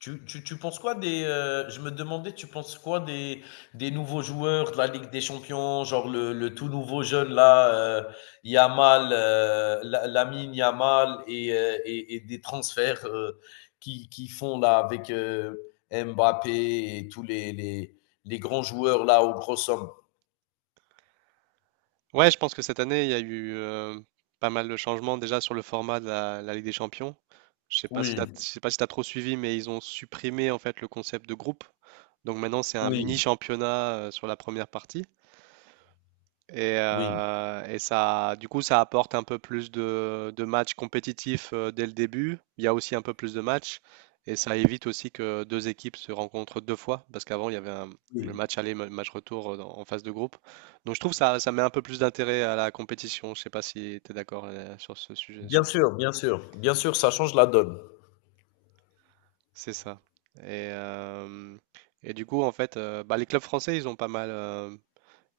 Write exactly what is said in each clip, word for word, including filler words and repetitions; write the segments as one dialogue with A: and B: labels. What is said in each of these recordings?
A: Tu tu tu penses quoi des, heu, je me demandais, tu penses quoi des des nouveaux joueurs de la Ligue des champions, genre le le tout nouveau jeune là, heu, Yamal, heu, La Lamine Yamal et heu et et des transferts, heu, qui qui font là avec, heu, Mbappé et tous les les les grands joueurs là aux grosses sommes?
B: Ouais, je pense que cette année, il y a eu euh, pas mal de changements déjà sur le format de la, la Ligue des Champions. Je sais pas si t'as,
A: Oui,
B: je sais pas si t'as trop suivi, mais ils ont supprimé en fait le concept de groupe. Donc maintenant, c'est un mini
A: oui,
B: championnat euh, sur la première partie. Et,
A: oui,
B: euh, et ça, du coup, ça apporte un peu plus de, de matchs compétitifs euh, dès le début. Il y a aussi un peu plus de matchs. Et ça évite aussi que deux équipes se rencontrent deux fois. Parce qu'avant, il y avait un- le
A: oui.
B: match aller, le match retour euh, dans- en phase de groupe. Donc je trouve ça, ça met un peu plus d'intérêt à la compétition. Je sais pas si tu es d'accord euh, sur ce sujet.
A: Bien
B: sur-
A: sûr, bien sûr, bien sûr, ça change la donne.
B: C'est ça. Et, euh, et du coup, en fait, euh, bah, les clubs français, ils ont pas mal. euh,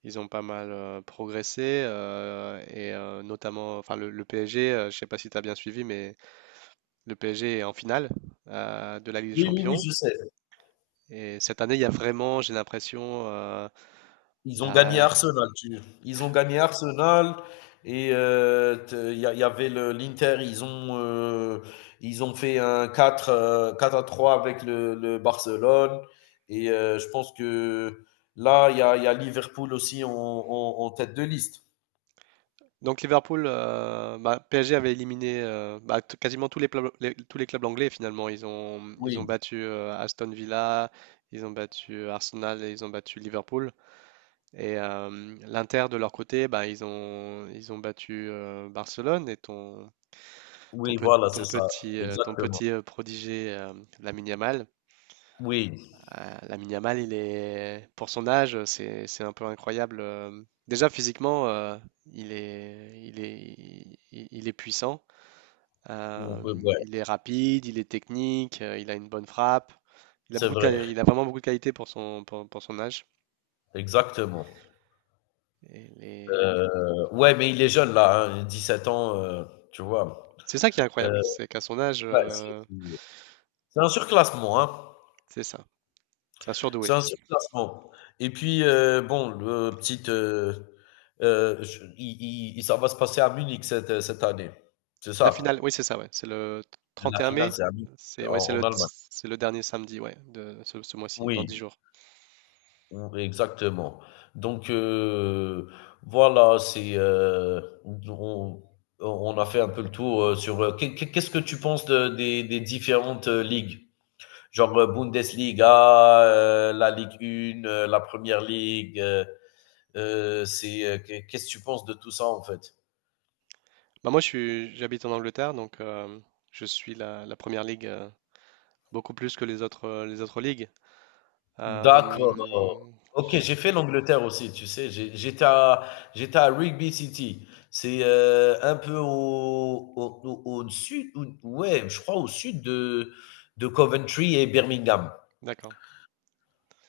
B: Ils ont pas mal euh, progressé euh, et euh, notamment, enfin le, le P S G, euh, je sais pas si tu as bien suivi, mais le P S G est en finale euh, de la Ligue des
A: Oui, oui, oui,
B: Champions.
A: je sais.
B: Et cette année, il y a vraiment, j'ai l'impression, euh,
A: Ils ont gagné
B: la...
A: Arsenal, tu ils ont gagné Arsenal et heu, te il y a il y avait le l'Inter, ils ont, heu, ils ont fait un 4, quatre à trois avec le le Barcelone et heu, je pense que là, il y a il y a Liverpool aussi en en en tête de liste.
B: donc Liverpool, euh, bah, P S G avait éliminé euh, bah, t- quasiment tous les, pla- les- tous les clubs anglais finalement. Ils ont, ils ont
A: Oui,
B: battu euh, Aston Villa, ils ont battu Arsenal et ils ont battu Liverpool. Et euh, l'Inter de leur côté, bah, ils ont, ils ont battu euh, Barcelone et ton Ton,
A: oui,
B: pe-
A: voilà,
B: ton
A: c'est ça,
B: petit, euh, ton
A: exactement.
B: petit euh, prodigé, euh, Lamine Yamal,
A: Oui,
B: euh, Lamine Yamal, il est, pour son âge, euh, c'est, c'est un peu incroyable. euh. Déjà, physiquement, euh, il est, il est, il, il- est puissant.
A: on peut,
B: euh,
A: ouais,
B: il est rapide, il est technique, euh, il a une bonne frappe. Il a
A: c'est
B: beaucoup de quali-
A: vrai,
B: il a vraiment beaucoup de qualité pour son, pour, pour son âge.
A: exactement.
B: Et les-
A: Heu, ouais, mais il est jeune là, hein, sept ans, heu, tu vois?
B: C'est ça qui est
A: Heu,
B: incroyable, c'est qu'à son âge,
A: ouais, c'est
B: euh,
A: C'est un surclassement, hein.
B: c'est ça. C'est un
A: C'est
B: surdoué.
A: un surclassement et puis, heu, bon, le petite, heu heu, je i i ça va se passer à Munich cette, euh, cette année. C'est
B: La finale,
A: ça?
B: oui, c'est ça, ouais. C'est le
A: La
B: trente et un
A: finale,
B: mai.
A: c'est à Munich,
B: C'est
A: en
B: ouais, c'est le,
A: en Allemagne.
B: c'est le dernier samedi, ouais, de ce, ce mois-ci, dans dix
A: Oui,
B: jours.
A: ou exactement. Donc, heu, voilà, c'est, heu, on on a fait un peu le tour, heu, sur, heu, qu'est qu'est qu'est-ce que tu penses de des des différentes, heu, ligues? Genre, heu, Bundesliga, heu, la Ligue un, heu, la première League. heu Euh, c'est euh, que- qu'est-ce que tu penses de tout ça en fait?
B: Bah, moi, je suis, j'habite en Angleterre, donc euh, je suis la, la première ligue euh, beaucoup plus que les autres, euh, les autres ligues. Euh,
A: D'accord. OK,
B: je-
A: j'ai fait l'Angleterre aussi, tu sais. J'ai- j'étais à, j'étais à Rigby City. C'est euh, un peu au, au, au- au sud, ou- ouais, je crois au sud de, de Coventry et Birmingham.
B: d'accord.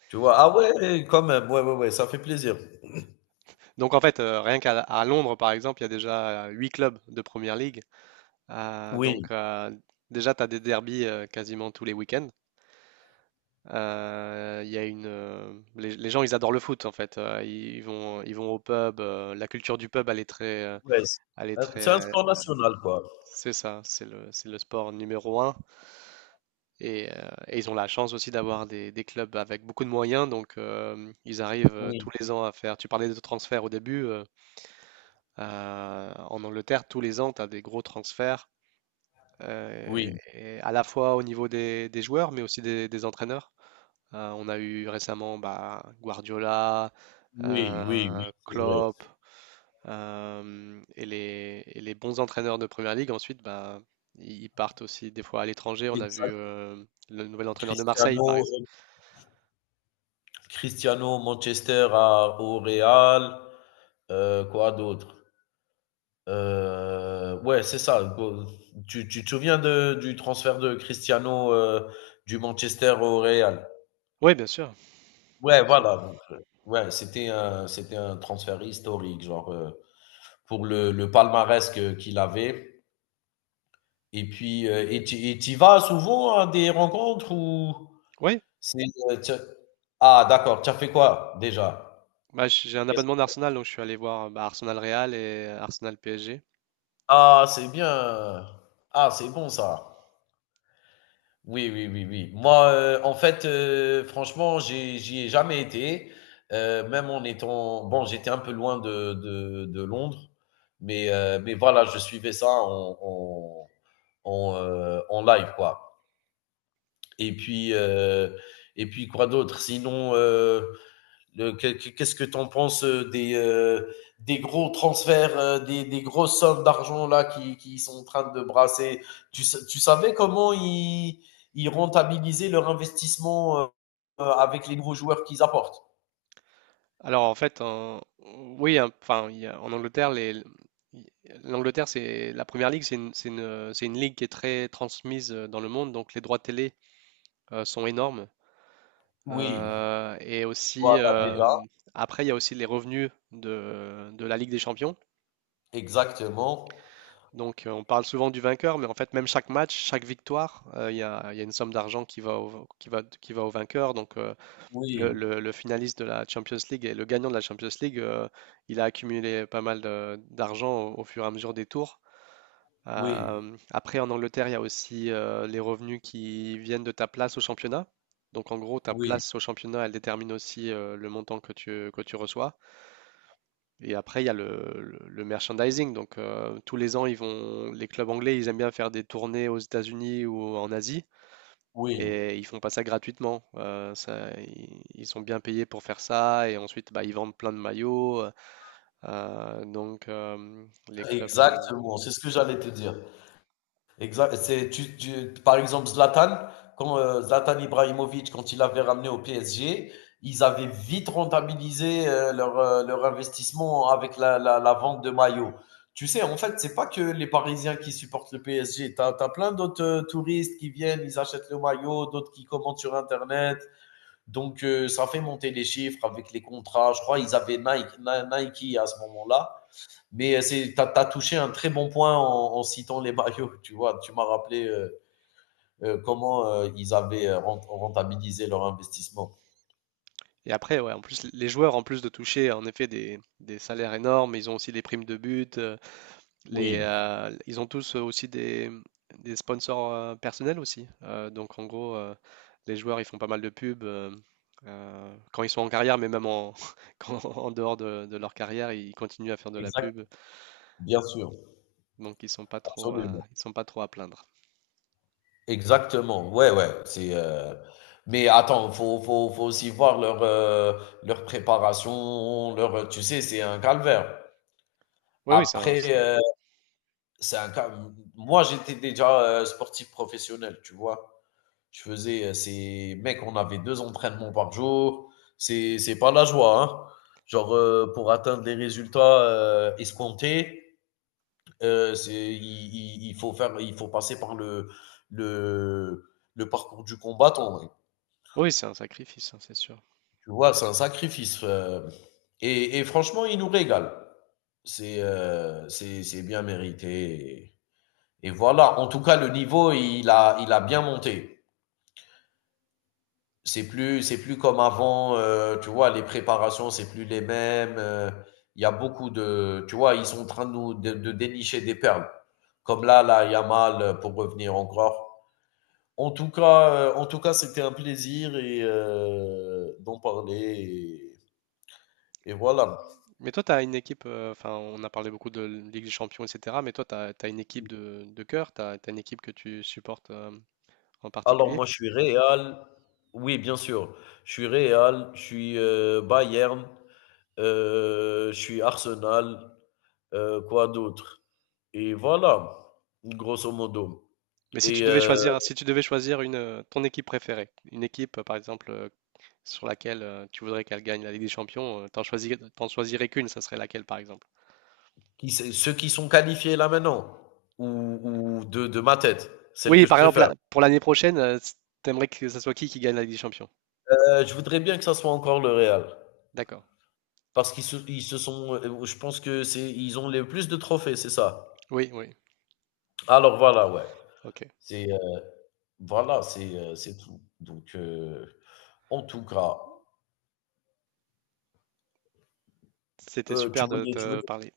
A: Tu vois? Ah ouais, quand même. Ouais, ouais, ouais, ça fait plaisir.
B: Donc, en fait, euh, rien qu'à à Londres, par exemple, il y a déjà euh, huit clubs de première ligue. Euh,
A: Oui,
B: donc, euh, déjà, tu as des derbies euh, quasiment tous les week-ends. Euh, Il y a une, euh, les, les gens, ils adorent le foot en fait. Euh, ils vont, ils vont au pub. euh, La culture du pub, elle est très, euh,
A: ouais, c'est
B: elle est
A: un c'est
B: très,
A: un sport national, quoi.
B: c'est ça, c'est le, c'est le sport numéro un. Et, euh, et ils ont la chance aussi d'avoir des, des clubs avec beaucoup de moyens. Donc euh, ils arrivent euh,
A: Oui,
B: tous les ans à faire. Tu parlais de transferts au début. euh, euh, En Angleterre, tous les ans, tu as des gros transferts, euh,
A: oui,
B: et à la fois au niveau des, des joueurs, mais aussi des des entraîneurs. Euh, on a eu récemment bah, Guardiola,
A: oui, oui, oui,
B: euh,
A: c'est vrai.
B: Klopp, euh, et les, et les bons entraîneurs de Première Ligue, ensuite, bah, ils ils partent aussi des fois à l'étranger. On a vu
A: Exact.
B: euh, le nouvel entraîneur de Marseille,
A: Cristiano
B: par exemple.
A: Cristiano Manchester à, au Real. Euh, quoi d'autre Euh, ouais, c'est ça. Tu, tu te souviens de, du transfert de Cristiano, euh, du Manchester au Real.
B: Oui, bien sûr,
A: Ouais,
B: bien sûr.
A: voilà. Donc, euh, ouais, c'était un, c'était un transfert historique, genre. Euh, pour le, le palmarès que- qu'il avait. Et puis, euh, et tu et t'y vas souvent à des rencontres ou
B: Oui,
A: c'est. Euh, t'as- ah, d'accord. Tu as fait quoi déjà?
B: bah, j- j'ai un abonnement d'Arsenal, donc je suis allé voir bah, Arsenal Real et Arsenal P S G.
A: Ah, c'est bien. Ah, c'est bon ça. Oui, oui, oui, oui. Moi, euh, en fait, euh, franchement, j'ai- j'y ai jamais été. Euh, même en étant... Bon, j'étais un peu loin de, de, de Londres, mais, euh, mais voilà, je suivais ça en, en, en, euh, en live, quoi. Et puis, euh, et puis quoi d'autre? Sinon, euh, qu'est-ce que tu en penses, euh, des, euh, des gros transferts, euh, des, des grosses sommes d'argent là qui, qui sont en train de brasser. tu, tu savais comment ils, ils rentabilisaient leur investissement, euh, euh, avec les nouveaux joueurs qu'ils apportent?
B: Alors en fait, en- oui, hein, enfin, il y a- en Angleterre, les, l'Angleterre, c'est la Première Ligue, c'est une, c'est une- c'est une ligue qui est très transmise euh, dans le monde, donc les droits télé euh, sont énormes.
A: Oui,
B: Euh, et aussi,
A: voilà
B: euh,
A: déjà,
B: Après, il y a aussi les revenus de, de la Ligue des Champions.
A: exactement.
B: Donc euh, on parle souvent du vainqueur, mais en fait, même chaque match, chaque victoire, euh, il y a, il y a une somme d'argent qui va au, qui va, qui va au vainqueur. Donc euh, Le,
A: Oui,
B: le- le finaliste de la Champions League et le gagnant de la Champions League, euh, il a accumulé pas mal de- d'argent au, au fur et à mesure des tours.
A: oui,
B: Euh, après, en Angleterre, il y a aussi euh, les revenus qui viennent de ta place au championnat. Donc, en gros, ta
A: oui,
B: place au championnat, elle détermine aussi euh, le montant que tu, que tu reçois. Et après, il y a le, le- le merchandising. Donc, euh, tous les ans, ils vont, les clubs anglais, ils aiment bien faire des tournées aux États-Unis ou en Asie.
A: oui,
B: Et ils font pas ça gratuitement. Euh, ça, i- ils, sont bien payés pour faire ça. Et ensuite, bah, ils vendent plein de maillots. Euh, donc, euh, les clubs. Euh,
A: exactement. C'est ce que j'allais te dire. Exact. C'est, tu, tu- par exemple, Zlatan, quand euh, Zlatan Ibrahimovic, quand il avait ramené au P S G, ils avaient vite rentabilisé, euh, leur, euh, leur investissement avec la, la, la vente de maillots. Tu sais, en fait, c'est pas que les Parisiens qui supportent le P S G. T'as, t'as plein d'autres, euh, touristes qui viennent, ils achètent le maillot, d'autres qui commandent sur Internet. Donc, euh, ça fait monter les chiffres avec les contrats. Je crois ils avaient Nike, Ni- Nike à ce moment-là. Mais tu as touché un très bon point en, en citant les maillots. Tu vois, tu m'as rappelé, euh, euh, comment euh, ils avaient, euh, rent- rentabilisé leur investissement.
B: Et après, ouais, en plus, les joueurs, en plus de toucher en effet des, des salaires énormes, ils ont aussi des primes de but. euh, les,
A: Oui,
B: euh, Ils ont tous euh, aussi des, des sponsors euh, personnels aussi. Euh, donc, en gros, euh, les joueurs, ils font pas mal de pubs. euh, euh, quand ils sont en carrière, mais même en, quand- en dehors de, de leur carrière, ils continuent à faire de la
A: exact,
B: pub.
A: bien sûr,
B: Donc ils sont pas trop à,
A: absolument.
B: ils sont pas trop à plaindre.
A: Exactement, ouais, ouais. C'est, euh, mais attends, faut, faut, faut aussi voir leur, euh, leur préparation, leur, tu sais, c'est un calvaire.
B: Oui, oui, c'est un,
A: Après,
B: c'est un-
A: euh, c'est un cal- moi, j'étais déjà euh, sportif professionnel, tu vois. Je faisais, euh, c'est, mec, on avait deux entraînements par jour. C'est, c'est pas la joie, hein. Genre, euh, pour atteindre les résultats euh, escomptés, euh, c'est, il, il- il faut faire, il faut passer par le, le, le parcours du combattant, mec.
B: oui, c'est un sacrifice, hein, c'est sûr.
A: Tu vois, c'est un sacrifice. euh. et, et franchement, il nous régale. C'est, euh, c'est, c'est bien mérité. Et voilà. En tout cas, le niveau, il a, il a bien monté. C'est plus, c'est plus comme avant, euh, tu vois, les préparations, c'est plus les mêmes. euh, Il y a beaucoup de, tu vois, ils sont en train de nous de, de dénicher des perles. Comme là, là, Yamal, euh, pour revenir encore. En tout cas, euh, en tout cas, c'était un plaisir et euh, d'en parler. Et, et voilà.
B: Mais toi, tu as une équipe, euh, enfin, on a parlé beaucoup de Ligue des Champions, et cetera. Mais toi, tu as, une équipe de, de cœur, tu as, une équipe que tu supportes euh, en
A: Alors
B: particulier?
A: moi, je suis Real. Oui, bien sûr. Je suis Real. Je suis euh, Bayern. Heu, je suis Arsenal, heu, quoi d'autre? Et voilà, grosso modo.
B: Mais si tu
A: Et
B: devais
A: heu,
B: choisir, si tu devais choisir une, euh, ton équipe préférée, une équipe, euh, par exemple, euh, sur laquelle euh, tu voudrais qu'elle gagne la Ligue des Champions, euh, t'en choisis, t'en choisirais qu'une, ça serait laquelle par exemple?
A: qui c'est ceux qui sont qualifiés là maintenant ou ou de de ma tête, celle
B: Oui,
A: que je
B: par exemple,
A: préfère?
B: la- pour l'année prochaine, euh, t'aimerais que ce soit qui qui gagne la Ligue des Champions?
A: Heu, je voudrais bien que ça soit encore le Real
B: D'accord.
A: parce qu'ils se ils se sont, heu, je pense que c'est ils ont les plus de trophées, c'est ça?
B: Oui, oui.
A: Alors voilà, ouais.
B: Ok.
A: C'est, heu, voilà, c'est, heu, c'est tout. Donc, heu, en tout cas,
B: C'était
A: heu, tu
B: super de
A: voulais tu
B: te
A: voulais
B: parler.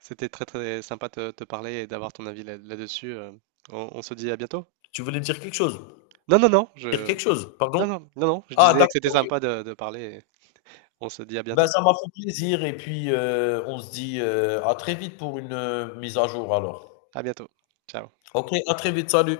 B: C'était très très sympa de te parler et d'avoir ton avis là- là-dessus. euh. On, on se dit à bientôt?
A: tu voulais me dire quelque chose?
B: Non, non, non, je...
A: Dire quelque chose? Pardon?
B: Non, non, non, non, je
A: Ah
B: disais que
A: d'accord,
B: c'était
A: OK.
B: sympa de, de parler. Et on se dit à
A: Ben,
B: bientôt.
A: ça m'a fait plaisir et puis, heu, on se dit, heu, à très vite pour une, heu, mise à jour alors.
B: À bientôt. Ciao.
A: OK, à très vite, salut.